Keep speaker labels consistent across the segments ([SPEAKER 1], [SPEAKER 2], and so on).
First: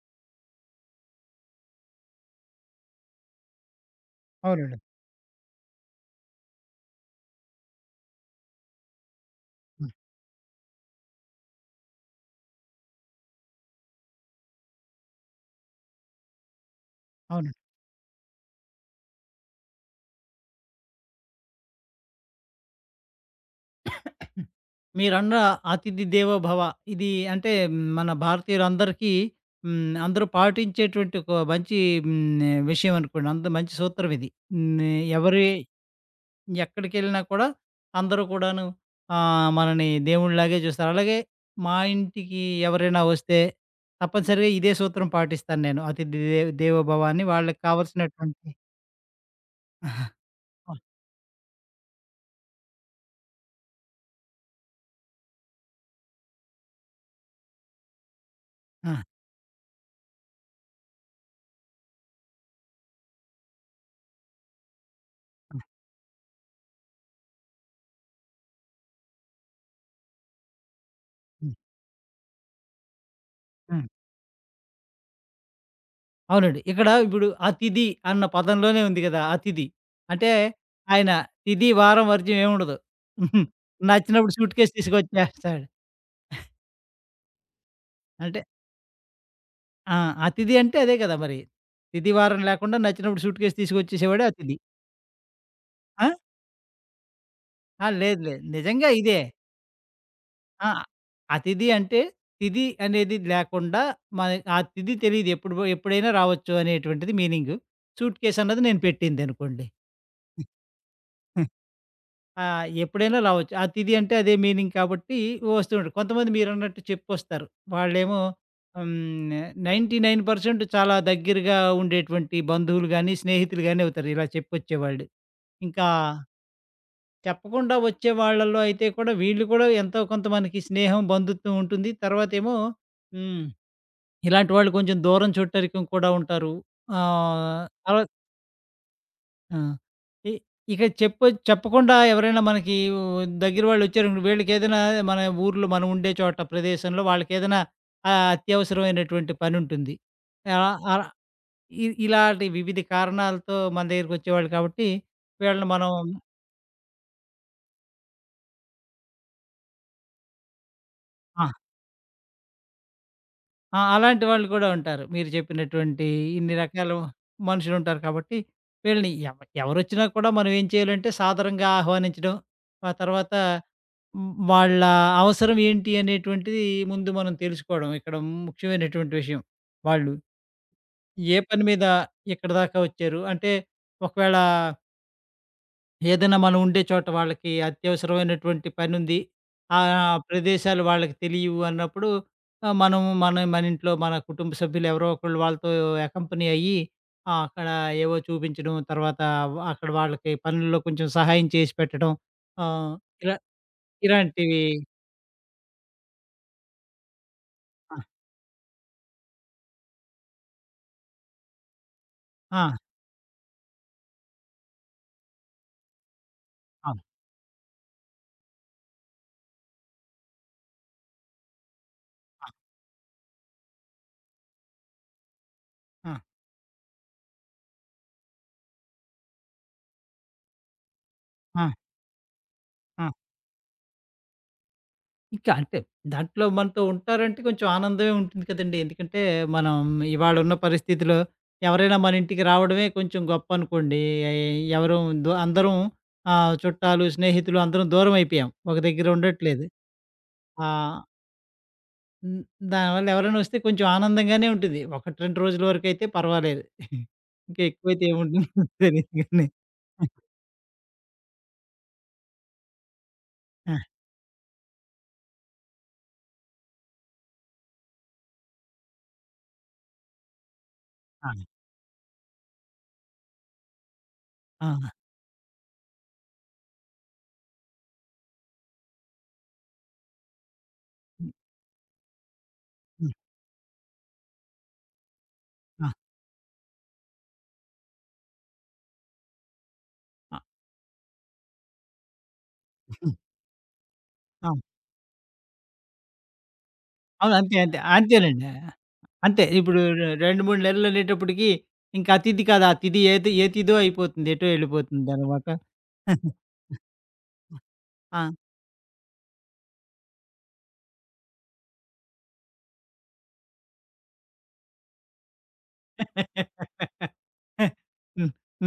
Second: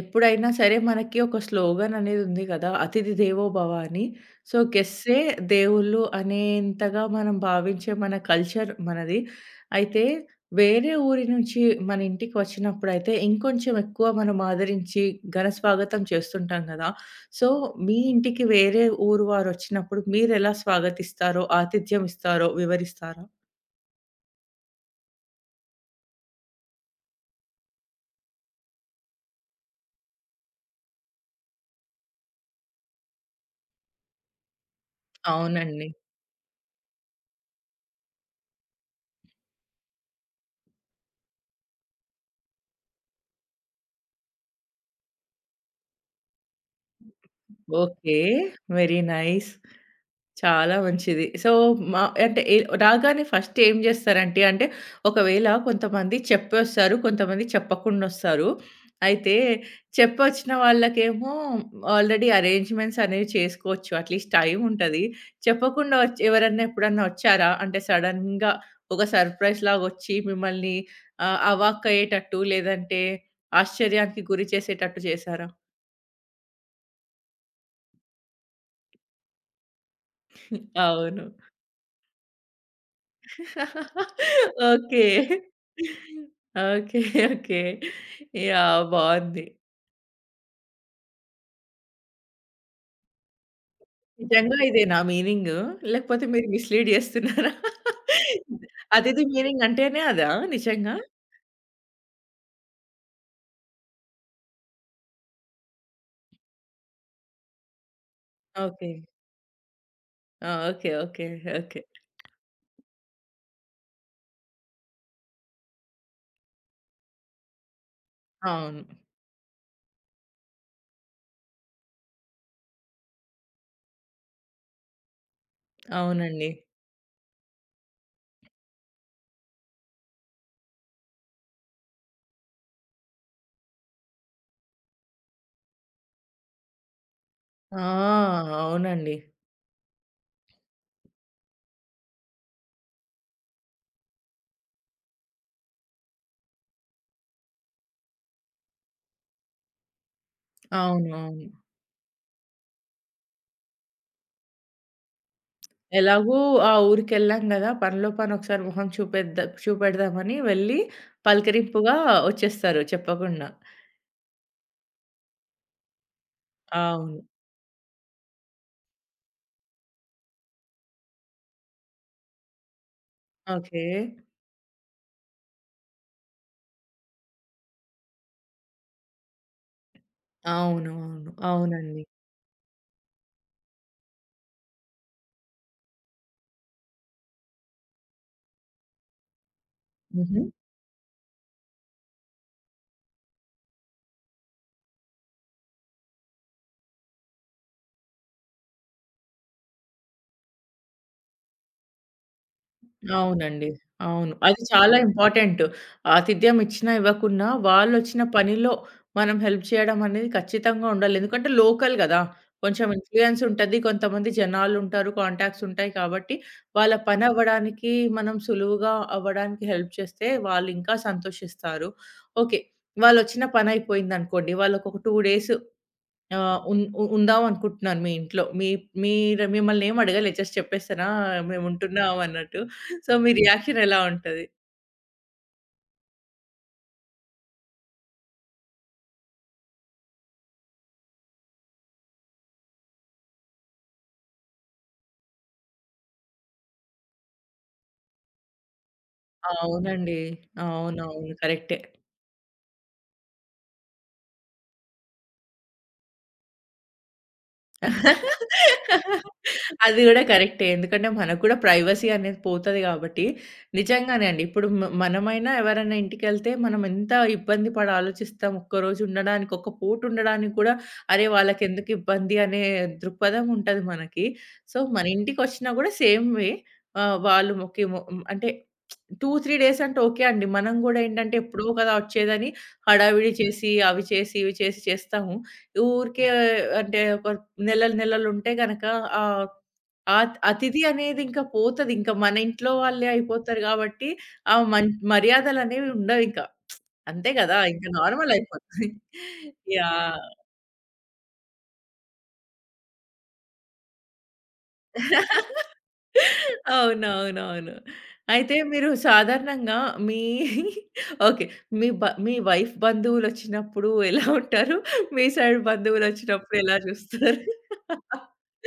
[SPEAKER 1] ఎప్పుడైనా సరే మనకి ఒక స్లోగన్ అనేది ఉంది కదా! అతిథి దేవో భవ అని. సో,
[SPEAKER 2] అవునండి.
[SPEAKER 1] గెస్ట్సే దేవుళ్ళు అనేంతగా మనం భావించే మన కల్చర్ మనది.
[SPEAKER 2] హ్మ్.
[SPEAKER 1] అయితే వేరే ఊరి నుంచి మన ఇంటికి వచ్చినప్పుడైతే ఇంకొంచెం ఎక్కువ మనం ఆదరించి ఘన స్వాగతం చేస్తుంటాం గదా! సో,
[SPEAKER 2] అవునండి.
[SPEAKER 1] మీ ఇంటికి వేరే ఊరు వారొచ్చినప్పుడు మీరెలా స్వాగతిస్తారో, ఆతిథ్యం ఇస్తారో వివరిస్తారా?
[SPEAKER 2] హ్మ్. మీరన్న అతిథి దేవో భవ. ఇది అంటే మన భారతీయులందరికీ హ్మ్. అందరూ పాటించేటువంటి ఒక మంచి హ్మ్. విషయం అనుకోండి. అంత మంచి సూత్రం ఇది. హ్మ్. ఎవరి
[SPEAKER 1] అవునండి.
[SPEAKER 2] ఎక్కడికెళ్ళినా కూడా అందరూ కూడాను మనని దేవుడిలాగే చూస్తారు. అలాగే మా ఇంటికి ఎవరైనా వస్తే తప్పనిసరిగా ఇదే సూత్రం పాటిస్తాను నేను. అతిథి దేవో భవ అని వాళ్ళకి
[SPEAKER 1] ఓకే.
[SPEAKER 2] కావాల్సినటువంటి
[SPEAKER 1] వెరీ నైస్.
[SPEAKER 2] ఆ!
[SPEAKER 1] చాలా మంచిది. సో, మా అంటే రాగానే ఫస్ట్ ఏం జేస్తారంటే, అంటే ఒకవేళ కొంతమంది చెప్పొస్తారు. కొంతమంది చెప్పకుండొస్తారు.
[SPEAKER 2] ఆ!
[SPEAKER 1] అయితే చెప్పొచ్చిన వాళ్ళకేమో ఆల్రెడీ అరేంజ్‌మెంట్స్ అనేవి చేసుకోవచ్చు. అట్‌లీస్ట్ టైమ్ ఉంటది.
[SPEAKER 2] ఆ!
[SPEAKER 1] చెప్పకుండా ఎవరన్నా ఎప్పుడన్నా ఒచ్చారా? అంటే సడెన్‌గా ఒక సర్‌ప్రైజ్ లాగొచ్చి మిమ్మల్ని
[SPEAKER 2] హ్మ్.
[SPEAKER 1] అవాక్కయ్యేటట్టు లేదంటే
[SPEAKER 2] హ్మ్.
[SPEAKER 1] ఆశ్చర్యానికి గురి చేసేటట్టు చేశారా?
[SPEAKER 2] అవునండి. ఇక్కడ ఇప్పుడు అతిథి అన్న పదంలోనే ఉంది గదా! అతిథి. అంటే ఆయన
[SPEAKER 1] అవును.
[SPEAKER 2] తిథి, వారం, వర్జం ఏముండదు. నచ్చినప్పుడు సూట్‌కేస్
[SPEAKER 1] ఓకే.
[SPEAKER 2] తీసుకొచ్చేస్తాడు.
[SPEAKER 1] ఓకే. ఓకే.
[SPEAKER 2] అంటే
[SPEAKER 1] యాహ్! బావుంది.
[SPEAKER 2] ఆ! అతిథి అంటే అదే కదా! మరి. తిథి, వారం లేకుండా నచ్చినప్పుడు సూట్‌కేస్ తీసుకొచ్చేసేవాడే అతిథి.
[SPEAKER 1] నిజంగా ఇదేనా మీనింగు?
[SPEAKER 2] ఆ!
[SPEAKER 1] లేకపోతే మీరు మిస్‌లీడ్ జేస్తున్నారా?
[SPEAKER 2] ఆ! లేదు లేదు. నిజంగా ఇదే.
[SPEAKER 1] అతిథి మీనింగ్ అంటేనే అదా
[SPEAKER 2] ఆ!
[SPEAKER 1] నిజంగా?
[SPEAKER 2] అతిథి అంటే తిథి అనేది లేకుండా మన ఆ తిథి తెలీదు. ఎప్పుడైనా రావచ్చు అనేటువంటిది మీనింగు. సూట్‌కేస్ అన్నది నేను
[SPEAKER 1] ఓకే.
[SPEAKER 2] పెట్టిందనుకోండి.
[SPEAKER 1] ఆ! ఓకే. ఓకే. ఓకే.
[SPEAKER 2] ఆ! ఎప్పుడైనా రావచ్చు. అతిథి అంటే అదే మీనింగ్ కాబట్టి వస్తుంటారు. కొంతమంది మీరన్నట్టు చెప్పొస్తారు. వాళ్ళేమో
[SPEAKER 1] అవును.
[SPEAKER 2] హ్మ్. 99% చాలా దగ్గరగా ఉండేటువంటి బంధువులు గాని, స్నేహితులు గాని అవుతారు ఇలా చెప్పొచ్చేవాళ్ళు. ఇంకా
[SPEAKER 1] అవునండి.
[SPEAKER 2] చెప్పకుండా వచ్చే వాళ్ళలో అయితే కూడా వీళ్ళు కూడా ఎంతో కొంత మనకి స్నేహం, బంధుత్వం ఉంటుంది. తర్వాతేమో హ్మ్. ఇలాంటి వాళ్ళు కొంచెం దూరం చుట్టరికం కూడా ఉంటారు. ఆహ్,
[SPEAKER 1] ఆ!
[SPEAKER 2] తర్వా
[SPEAKER 1] అవునండి.
[SPEAKER 2] ఆ! ఇ ఇక చెప్పకుండా ఎవరైనా మనకి దగ్గర వాళ్ళొచ్చారనుకో వీళ్ళకేదైనా మన ఊర్లో మనం ఉండే చోట ప్రదేశంలో వాళ్ళకేదైనా అత్యవసరమైనటువంటి పనుంటుంది. ఆహ్, అలా
[SPEAKER 1] అవునవును.
[SPEAKER 2] ఇలాంటి వివిధ కారణాలతో మన దగ్గరికొచ్చేవాళ్ళు కాబట్టి వీళ్ళని మనం
[SPEAKER 1] ఎలాగో ఆ ఊరికెళ్ళాం గదా! పనిలో పని ఒకసారి మొహం చూపెద్ద చూపెడదామని వెళ్ళి
[SPEAKER 2] ఆ!
[SPEAKER 1] పలకరింపుగా ఒచ్చేస్తారు చెప్పకుండా.
[SPEAKER 2] ఆ! అలాంటి వాళ్ళు కూడా ఉంటారు. మీరు చెప్పినటువంటి ఇన్ని రకాల
[SPEAKER 1] అవును.
[SPEAKER 2] మనుషులుంటారు కాబట్టి వీళ్ళని ఎవరొచ్చినా కూడా మనం ఏం చేయాలంటే సాదరంగా ఆహ్వానించడం, ఆ తర్వాత
[SPEAKER 1] ఓకే.
[SPEAKER 2] హ్మ్. వాళ్ళ అవసరం ఏంటి అనేటువంటిది ముందు మనం తెలుసుకోవడం ఇక్కడ ముఖ్యమైనటువంటి విషయం. వాళ్ళు
[SPEAKER 1] అవును. అవును.
[SPEAKER 2] ఏ పని మీద
[SPEAKER 1] అవునండి.
[SPEAKER 2] ఇక్కడి దాకా వచ్చారు? అంటే ఒకవేళ ఏదైనా మనం ఉండే చోట వాళ్ళకి అత్యవసరమైనటువంటి పనుంది. ఆ
[SPEAKER 1] హుహు.
[SPEAKER 2] ప్రదేశాలు వాళ్ళకి తెలియవు అన్నప్పుడు మనం మన మన ఇంట్లో మన కుటుంబ సభ్యులు ఎవరో ఒకళ్ళు వాళ్ళతో అకంపెనీ అయ్యి అక్కడ ఏవో చూపించడం, తర్వాత అక్కడ వాళ్ళకి పనుల్లో కొంచెం సహాయం చేసి పెట్టడం. ఆహ్, ఇలా
[SPEAKER 1] అవునండి. అవును. అది
[SPEAKER 2] ఇలాంటివి
[SPEAKER 1] చాలా ఇంపార్టెంట్. ఆతిథ్యం ఇచ్చినా, ఇవ్వకున్నా
[SPEAKER 2] ఆ!
[SPEAKER 1] వాళ్ళొచ్చిన పనిలో మనం హెల్ప్ చేయడం అనేది ఖచ్చితంగా ఉండాలి. ఎందుకంటే లోకల్ గదా!
[SPEAKER 2] ఆ!
[SPEAKER 1] కొంచెం ఇన్‌ఫ్లుయెన్స్ ఉంటది. కొంతమంది జనాలుంటారు. కాంటాక్ట్స్ ఉంటాయి కాబట్టి,
[SPEAKER 2] ఆ!
[SPEAKER 1] వాళ్ళ పని అవ్వడానికి మనం సులువుగా అవ్వడానికి హెల్ప్ చేస్తే వాళ్ళింకా సంతోషిస్తారు. ఓకే. వాళ్ళొచ్చిన పనయిపోయిందనుకోండి. వాళ్ళకొక 2 డేస్
[SPEAKER 2] ఆ! ఆ!
[SPEAKER 1] ఆహ్, ఉన్ ఉ ఉందాం అనుకుంటున్నాను మీ ఇంట్లో. మీరు మిమ్మల్నేమి అడగలే జస్ట్ చెప్పేసానా
[SPEAKER 2] ఆ!
[SPEAKER 1] మేముంటున్నాం అన్నట్టు.
[SPEAKER 2] ఆ!
[SPEAKER 1] సో, మీ రియాక్షన్ ఎలా ఉంటది?
[SPEAKER 2] ఇంకా అంటే దాంట్లో మనతో ఉంటారంటే కొంచెం ఆనందమే ఉంటుంది కదండీ. ఎందుకంటే మనం ఇవాళున్న పరిస్థితిలో ఎవరైనా మన ఇంటికి రావడమే కొంచెం గొప్ప అనుకోండి. ఎ- ఎవరు దు అందరం చుట్టాలు, స్నేహితులు అందరం దూరం అయిపోయాం. ఒక దగ్గర ఉండట్లేదు.
[SPEAKER 1] అవునండి.
[SPEAKER 2] ఆహ్,
[SPEAKER 1] అవునవును. కరెక్టే.
[SPEAKER 2] హ్మ్. దానివల్ల ఎవరైనా వస్తే కొంచెం ఆనందంగానే ఉంటుంది. 1, 2 రోజుల వరకైతే పర్వాలేదు. ఇంకా ఎక్కువైతే ఏముంటుందో తెలీదు గానీ.
[SPEAKER 1] అది గూడా కరెక్టే. ఎందుకంటే మనకు గూడా ప్రైవసీ అనేది పోతది గాబట్టి.
[SPEAKER 2] ఆ!
[SPEAKER 1] నిజంగానే అండి. ఇప్పుడు మనమైనా ఎవరైనా ఇంటికెళ్తే మనం ఎంత ఇబ్బంది పడి ఆలోచిస్తాం. ఒక్కరోజు ఉండడానికి, ఒక్క పూట ఉండడానికి కూడా అరే!
[SPEAKER 2] ఆ!
[SPEAKER 1] వాళ్ళకెందుకు ఇబ్బంది అనే దృక్పథం ఉంటది మనకి.
[SPEAKER 2] ఆ!
[SPEAKER 1] సో, మన ఇంటికొచ్చినా గూడా సేమ్ వే ఆహ్, వాళ్ళు మొకి మొ అంటే 2, 3 డేస్ అంటే ఓకే అండి. మనం గూడా
[SPEAKER 2] హ్మ్.
[SPEAKER 1] ఏంటంటే ఎప్పుడో కదా! వచ్చేదని
[SPEAKER 2] హ్మ్.
[SPEAKER 1] హడావిడి చేసి, అవి చేసి, ఇవి చేసి చేస్తాము.
[SPEAKER 2] ఆ!
[SPEAKER 1] ఊరికే అంటే ఒక నెలలు నెలలుంటే గనక ఆహ్, ఆత్
[SPEAKER 2] ఆ!
[SPEAKER 1] అతిథి అనేది ఇంకా పోతది. ఇంకా మన ఇంట్లో వాళ్ళే
[SPEAKER 2] హ్మ్.
[SPEAKER 1] అయిపోతారు కాబట్టి,
[SPEAKER 2] ఆ!
[SPEAKER 1] ఆ మర్యాదలనేవి ఉండవింక. అంతే
[SPEAKER 2] అవును. అంతే.
[SPEAKER 1] గదా!
[SPEAKER 2] అంతే.
[SPEAKER 1] ఇంకా నార్మల్
[SPEAKER 2] అంతేనండి.
[SPEAKER 1] అయిపోతది.
[SPEAKER 2] అంతే. ఇప్పుడు
[SPEAKER 1] యాహ్!
[SPEAKER 2] 2, 3 నెలలనేటప్పటికి ఇంకా ఆ తిథి కాదు. ఆ తిథి ఏది ఏ తిథో అయిపోతుంది. ఎటో ఎళ్ళిపోతుందనమాట.
[SPEAKER 1] అవునవునవును.
[SPEAKER 2] ఆ! హ్మ్.
[SPEAKER 1] అయితే మీరు సాధారణంగా మీ ఓకే. మీ వైఫ్ బంధువులొచ్చినప్పుడు ఎలా ఉంటారు? మీ సైడ్ బంధువులొచ్చినప్పుడు ఎలా చూస్తారు?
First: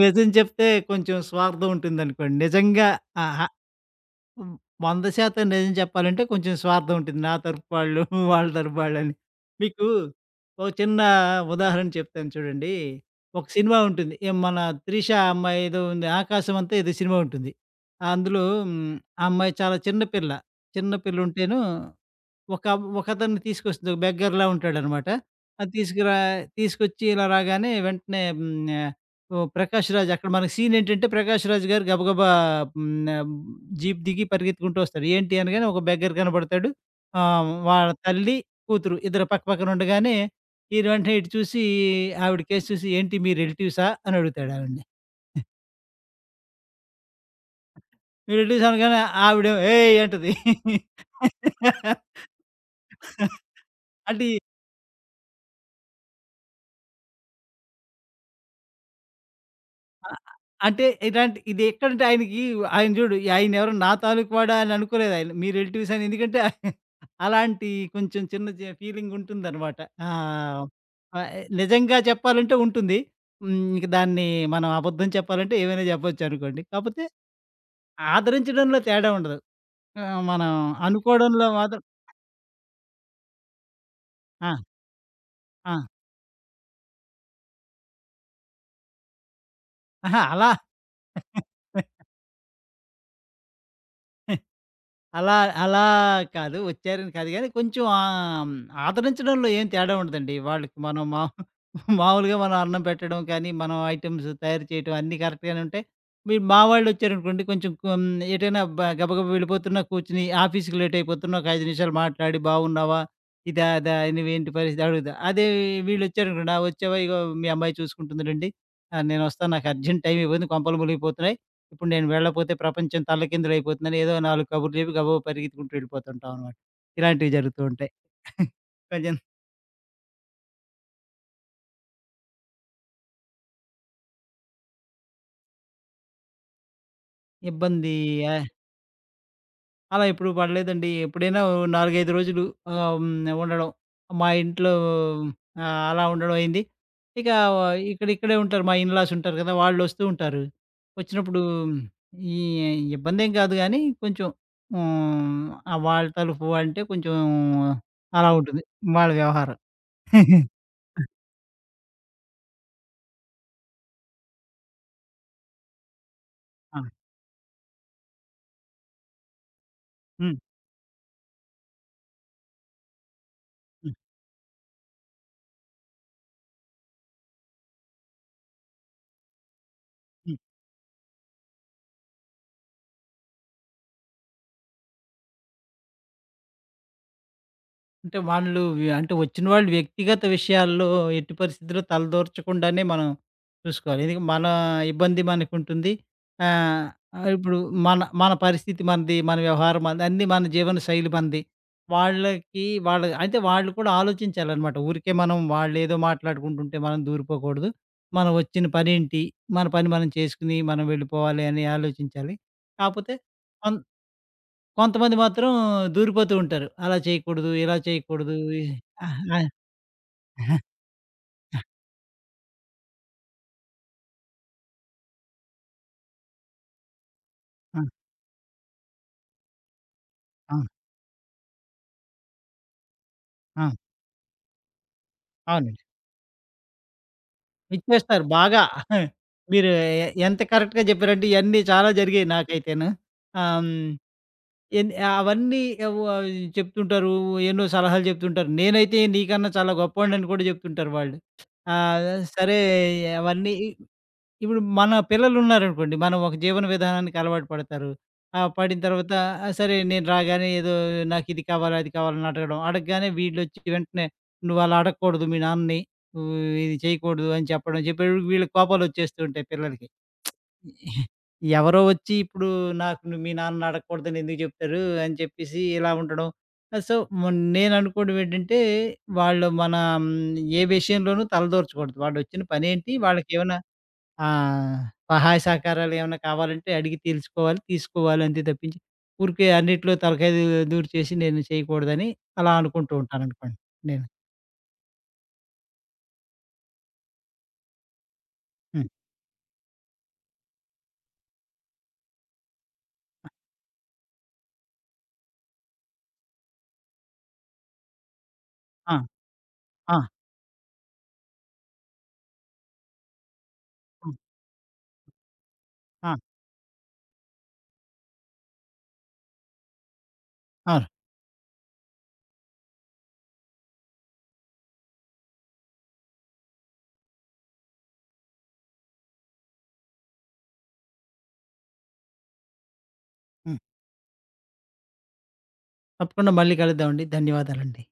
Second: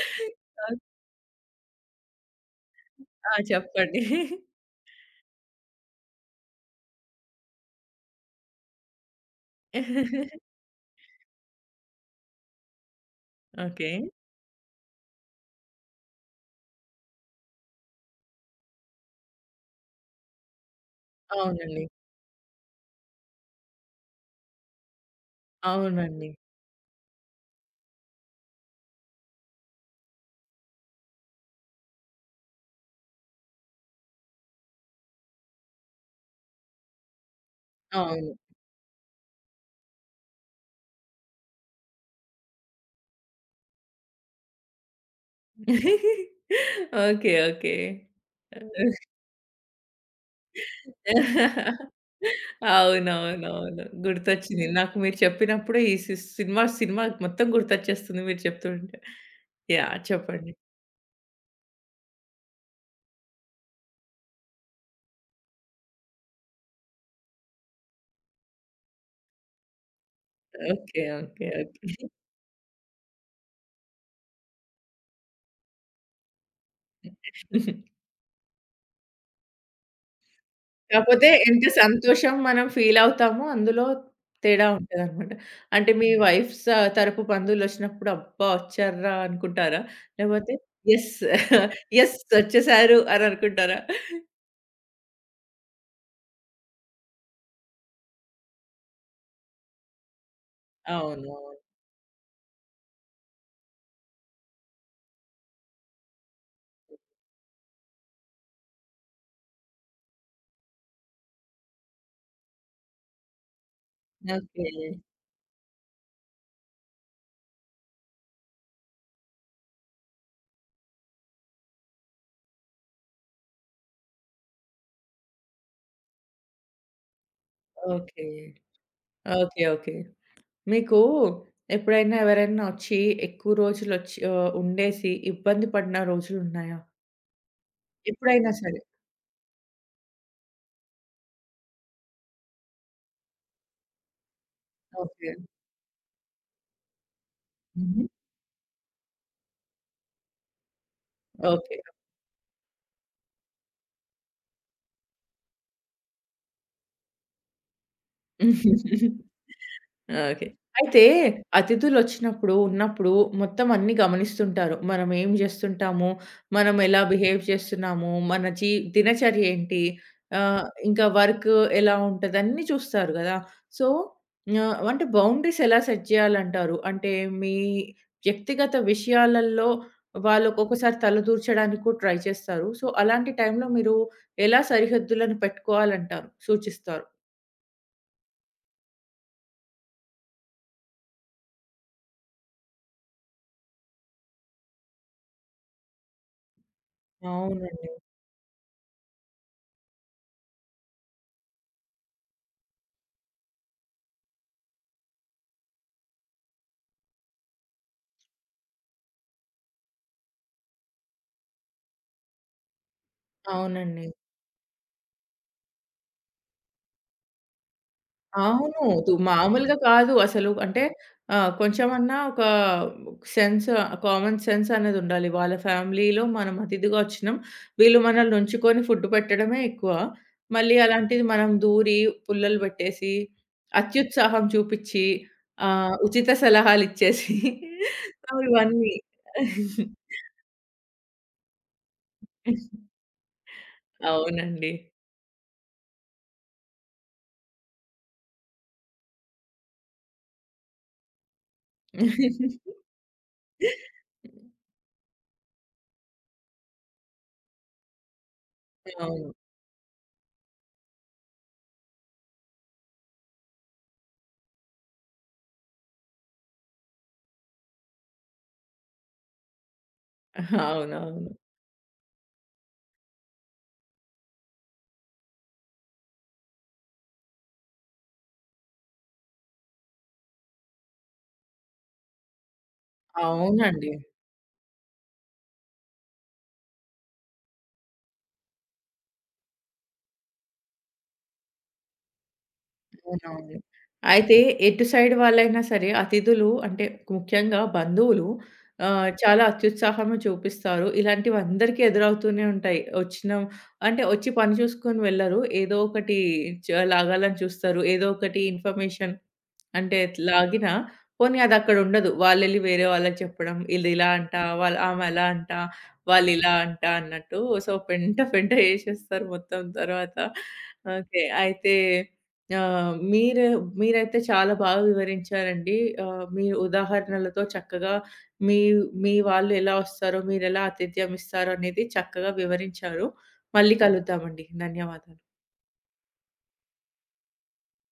[SPEAKER 2] నిజం చెప్తే కొంచెం స్వార్థం ఉంటుందనుకోండి. నిజంగా
[SPEAKER 1] ఆ!
[SPEAKER 2] ఆహ్,
[SPEAKER 1] చెప్పండి.
[SPEAKER 2] హ్మ్. 100% నిజం చెప్పాలంటే కొంచెం స్వార్థం ఉంటుంది. నా తరపు వాళ్ళు, వాళ్ళ తరపు వాళ్ళని. మీకు ఒక చిన్న ఉదాహరణ చెప్తాను చూడండి. ఒక సినిమా
[SPEAKER 1] ఓకే.
[SPEAKER 2] ఉంటుంది. ఏ మన 'త్రిష' అమ్మాయి ఏదో ఉంది. 'ఆకాశమంత' ఏదో సినిమా ఉంటుంది. అందులో హ్మ్, ఆ అమ్మాయి చాలా చిన్న పిల్ల. చిన్న హ్మ్. పిల్లుంటేను
[SPEAKER 1] అవునండి.
[SPEAKER 2] ఒక ఒకతన్ని తీసుకొస్తుంది. ఒక బెగ్గర్‌లా ఉంటాడనమాట. అది తీసుకురా
[SPEAKER 1] అవునండి.
[SPEAKER 2] తీసుకొచ్చి ఇలా రాగానే వెంటనే హ్మ్, ఆహ్, ఓహ్! 'ప్రకాష్ రాజ్' అక్కడ మనకి సీన్ ఏంటంటే 'ప్రకాష్ రాజ్' గారు గబగబా హ్మ్, ఆహ్, జీప్ దిగి పరిగెత్తుకుంటూ వస్తాడు. ఏంటి అనగానే ఒక బెగ్గర్ కనపడతాడు. వాళ్ళ
[SPEAKER 1] అవును.
[SPEAKER 2] తల్లి, కూతురు ఇద్దరు పక్క పక్కన ఉండగానే ఈయన వెంటనే ఇటు చూసి ఆవిడ కేసి చూసి "ఏంటి మీ రిలేటివ్సా?" అని అడుగుతాడు ఆవిడని.
[SPEAKER 1] ఓకే. ఓకే.
[SPEAKER 2] మీ రిలేటివ్స్ అనగానే ఆవిడేమో "ఏయ్" అంటది.
[SPEAKER 1] అవునవునవును.
[SPEAKER 2] అంటే
[SPEAKER 1] గుర్తొచ్చింది. నాకు మీరు చెప్పినప్పుడు ఈ సి సినిమా సినిమా మొత్తం గుర్తొచ్చేస్తుంది మీరు చెప్తుంటే. యాహ్!
[SPEAKER 2] ఆ!
[SPEAKER 1] చెప్పండి.
[SPEAKER 2] అంటే ఇలాంటి ఇదెక్కడంటే ఆయనకి ఆయన చూడు ఆయన ఎవరో నా తాలూకు వాడా అని అనుకోలేదు ఆయన. మీ రిలేటివ్స్ అని ఎందుకంటే అలాంటి కొంచెం చిన్న ఫీలింగ్ ఉంటుందనమాట. ఆహ్,
[SPEAKER 1] ఓకే.
[SPEAKER 2] ఆహ్,
[SPEAKER 1] ఓకే.
[SPEAKER 2] నిజంగా చెప్పాలంటే ఉంటుంది. హ్మ్. ఇంక దాన్ని మనం అబద్ధం చెప్పాలంటే ఏమైనా చెప్పొచ్చనుకోండి. కాపోతే
[SPEAKER 1] ఓకే.
[SPEAKER 2] ఆదరించడంలో తేడా ఉండదు. మనం
[SPEAKER 1] కాపోతే
[SPEAKER 2] అనుకోవడంలో
[SPEAKER 1] ఎంత
[SPEAKER 2] మాత్రం
[SPEAKER 1] సంతోషం మనం ఫీలవుతామో అందులో
[SPEAKER 2] ఆ!
[SPEAKER 1] తేడా ఉంటదనమాట.
[SPEAKER 2] ఆ!
[SPEAKER 1] అంటే మీ వైఫ్ స తరపు బంధువులొచ్చినప్పుడు అబ్బా! ఒచ్చార్రా అనుకుంటారా?
[SPEAKER 2] అహా!
[SPEAKER 1] లేపోతే యెస్. యెస్ ఒచ్చేసారు అని అనుకుంటారా?
[SPEAKER 2] అలా అలా కాదు. వచ్చారని కాదు గానీ, కొంచెం ఆహ్, హ్మ్, ఆదరించడంలో ఏం తేడా ఉండదండి. వాళ్ళకి మనం మా
[SPEAKER 1] అవును.
[SPEAKER 2] మామూలుగా మనం అన్నం పెట్టడం కానీ, మనం ఐటెమ్స్ తయారు చేయటం అన్నీ కరెక్ట్‌గానే ఉంటాయి. మీరు మా వాళ్ళొచ్చారనుకోండి కొంచెం కొం ఎటైనా బ గబగబా వెళ్ళిపోతున్నా కూర్చొని ఆఫీస్‌కి లేట్ అయిపోతున్నా ఒక 5 నిమిషాలు మాట్లాడి బాగున్నావా? ఇదా? అదా? నువ్వేంటి
[SPEAKER 1] ఓకే.
[SPEAKER 2] పరిస్థితి? అడుగుతా. అదే వీళ్ళొచ్చారనుకోండి, ఆ! వచ్చావా? ఇగో మీ అమ్మాయి చూసుకుంటుందిలెండి. నేనొస్తాను నాకు అర్జెంట్ టైం అయిపోయింది. కొంపలు మునిగిపోతున్నాయి. ఇప్పుడు నేను వెళ్ళపోతే ప్రపంచం తల్లకిందులైపోతుందని ఏదో నాలుగు కబుర్లు చెప్పి గబగబా పరిగెత్తుకుంటూ వెళ్ళిపోతుంటాం అనమాట. ఇలాంటివి జరుగుతూ ఉంటాయి.
[SPEAKER 1] ఓకే.
[SPEAKER 2] కొంచెం
[SPEAKER 1] ఓకే. ఓకే. మీకు ఎప్పుడైనా ఎవరైనా ఒచ్చి ఎక్కువ రోజులొచ్చి ఉండేసి ఇబ్బంది పడిన రోజులున్నాయా?
[SPEAKER 2] ఇబ్బంది ఆహ్,
[SPEAKER 1] ఎప్పుడైనా సరే.
[SPEAKER 2] అలా ఎప్పుడు పడలేదండి. ఎప్పుడైనా ఓ 4, 5 రోజులు ఆహ్, హ్మ్, ఉండడం మా ఇంట్లో
[SPEAKER 1] ఓకే.
[SPEAKER 2] అలా ఉండడం అయింది. ఇక
[SPEAKER 1] హుహు.
[SPEAKER 2] ఇక్కడ ఇక్కడే ఉంటారు. మా ఇన్‌లాస్ ఉంటారు కదా! వాళ్ళొస్తూ ఉంటారు. వచ్చినప్పుడు
[SPEAKER 1] ఓకే.
[SPEAKER 2] ఈ ఇబ్బందేం కాదు గానీ కొంచెం హ్మ్, వాళ్ళ తలుపు అంటే కొంచెం అలా ఉంటుంది వాళ్ళ వ్యవహారం.
[SPEAKER 1] ఓకే. అయితే అతిథులొచ్చినప్పుడు, ఉన్నప్పుడు మొత్తం అన్నీ గమనిస్తుంటారు. మనం ఏం జేస్తుంటాము, మనం
[SPEAKER 2] ఆ!
[SPEAKER 1] ఎలా బిహేవ్ చేస్తున్నాము, మన జీ దినచర్య ఏంటి,
[SPEAKER 2] హ్మ్.
[SPEAKER 1] ఇంకా వర్క్ ఎలా ఉంటది అన్నీ చూస్తారు గదా! సో,
[SPEAKER 2] హ్మ్.
[SPEAKER 1] అంటే బౌండరీస్ ఎలా సెట్ జేయాలంటారు? అంటే మీ వ్యక్తిగత విషయాలల్లో
[SPEAKER 2] హ్మ్.
[SPEAKER 1] వాళ్ళు ఒక్కొక్కసారి తలదూర్చడానికి కూడా ట్రై చేస్తారు. సో, అలాంటి టైంలో మీరు ఎలా సరిహద్దులను పెట్టుకోవాలంటారు? సూచిస్తారు?
[SPEAKER 2] అంటే వాళ్ళు వి అంటే వచ్చిన వాళ్ళు వ్యక్తిగత విషయాల్లో ఎట్టి పరిస్థితిలో తలదూర్చకుండానే మనం చూసుకోవాలి. ఎందుకంటే మన ఇబ్బంది మనకుంటుంది. ఆహ్, ఆహ్, ఇప్పుడు
[SPEAKER 1] అవునండి.
[SPEAKER 2] మన మన పరిస్థితి మనది, మన వ్యవహారం మనది, అన్నీ మన జీవన శైలి మనది. వాళ్ళకి వాళ్ళ అయితే వాళ్ళు కూడా ఆలోచించాలనమాట. ఊరికే మనం వాళ్ళేదో మాట్లాడుకుంటుంటే మనం దూరిపోకూడదు. మనం వచ్చిన పనేంటి? మన పని మనం చేసుకొని మనం వెళ్ళిపోవాలి అని ఆలోచించాలి. కాపోతే కొం
[SPEAKER 1] అవునండి.
[SPEAKER 2] కొంతమంది మాత్రం దూరిపోతూ ఉంటారు. అలా చేయకూడదు, ఇలా చేయకూడదు. ఈ
[SPEAKER 1] అవును.
[SPEAKER 2] ఆ! ఆ!
[SPEAKER 1] మామూలుగా కాదు అసలు. అంటే కొంచెమన్నా ఒక సెన్స్ కామన్ సెన్స్ అనేదుండాలి. వాళ్ళ ఫ్యామిలీలో మనం అతిథిగా వచ్చినాం.
[SPEAKER 2] ఆ!
[SPEAKER 1] వీళ్ళు మనల్ని ఉంచుకొని ఫుడ్ పెట్టడమే ఎక్కువ.
[SPEAKER 2] ఆ!
[SPEAKER 1] మళ్ళీ అలాంటిది మనం దూరి, పుల్లలు పెట్టేసి,
[SPEAKER 2] ఆ!
[SPEAKER 1] అత్యుత్సాహం చూపిచ్చి,
[SPEAKER 2] అవునండి.
[SPEAKER 1] ఉచిత సలహాలిచ్చేసి
[SPEAKER 2] ఇచ్చేస్తారు
[SPEAKER 1] సో,
[SPEAKER 2] బాగా. మీరు
[SPEAKER 1] ఇవన్నీ.
[SPEAKER 2] ఎంత కరెక్ట్‌గా జెప్పారంటే ఇయన్నీ చాలా జరిగాయి నాకైతేను. ఆహ్, హ్మ్,
[SPEAKER 1] అవునండి.
[SPEAKER 2] ఎన్ అవన్నీ ఎవ్ ఆహ్, చెప్తుంటారు. ఎన్నో సలహాలు జెప్తుంటారు. నేనైతే నీకన్నా చాలా గొప్పోడినని కూడా జెప్తుంటారు వాళ్ళు. ఆహ్, సరే అవన్నీ ఇప్పుడు మన పిల్లలున్నారనుకోండి. మనం ఒక జీవన విధానానికి అలవాటు పడతారు. పడిన తర్వాత
[SPEAKER 1] అవును.
[SPEAKER 2] సరే నేను రాగానే ఏదో నాకిది కావాలి, అది కావాలని అడగడం. అడగగానే వీళ్ళొచ్చి వెంటనే "నువ్వలా అడగకూడదు మీ నాన్నని. నువ్వు ఇది చేయకూడదు" అని చెప్పడం. చెప్పేటప్పటికి వీళ్ళకి కోపాలొచ్చేస్తూ ఉంటాయి పిల్లలకి.
[SPEAKER 1] అవునవును.
[SPEAKER 2] ఎవరో వచ్చి ఇప్పుడు నాకు మీ నాన్నని అడగకూడదని ఎందుకు చెప్తారు" అని చెప్పేసి ఇలా ఉండడం. ఆహ్, సో, మొన్ నేననుకోవడం ఏంటంటే, వాళ్ళు మన హ్మ్, ఏ విషయంలోనూ తలదూర్చకూడదు. వాళ్ళొచ్చిన పనేంటి? వాళ్ళకేమైనా
[SPEAKER 1] అవునండి.
[SPEAKER 2] ఆ! సహాయ సహకారాలేమన్నా కావాలంటే అడిగి తీలుసుకోవాలి, తీసుకోవాలి అంతే తప్పించి, ఊరికే అన్నిట్లో తలకాయ దూర్చేసి నేను చేయకూడదని అలా అనుకుంటూ
[SPEAKER 1] అవునవును.
[SPEAKER 2] ఉంటాననుకోండి నేను.
[SPEAKER 1] అయితే ఎటు సైడ్ వాళ్ళైనా సరే అతిథులు అంటే ముఖ్యంగా బంధువులు
[SPEAKER 2] హ్మ్.
[SPEAKER 1] చాలా అత్యుత్సాహం చూపిస్తారు. ఇలాంటివందరికీ ఎదురవుతూనే ఉంటాయి. వచ్చిన అంటే వచ్చి పని చూసుకొని వెళ్లరు. ఏదో ఒకటి లాగాలని చూస్తారు. ఏదో ఒకటి
[SPEAKER 2] ఆ!
[SPEAKER 1] ఇన్ఫర్మేషన్
[SPEAKER 2] ఆ!
[SPEAKER 1] అంటే లాగినా పోనీ అదక్కడుండదు. వాళ్ళెళ్లి వేరే వాళ్ళకి చెప్పడం, ఈళ్ళిలా
[SPEAKER 2] హ్మ్.
[SPEAKER 1] అంట, వాళ్ళు ఆమె అలా అంట,
[SPEAKER 2] ఆ!
[SPEAKER 1] వాళ్ళిలా అంట అన్నట్టు. సో, పెంట పెంట చేసేస్తారు మొత్తం తర్వాత.
[SPEAKER 2] అవును.
[SPEAKER 1] ఓకే. అయితే ఆ! మీరు మీరైతే చాలా బాగా వివరించారండి. ఆహ్, మీ ఉదాహరణలతో చక్కగా మీ మీ వాళ్ళు ఎలా వస్తారో, మీరెలా ఆతిథ్యం ఇస్తారో అనేది చక్కగా వివరించారు.
[SPEAKER 2] హ్మ్.
[SPEAKER 1] మళ్ళీ కలుద్దామండి. ధన్యవాదాలు.
[SPEAKER 2] తప్పకుండా మళ్ళీ కలుద్దామండి. ధన్యవాదాలండి.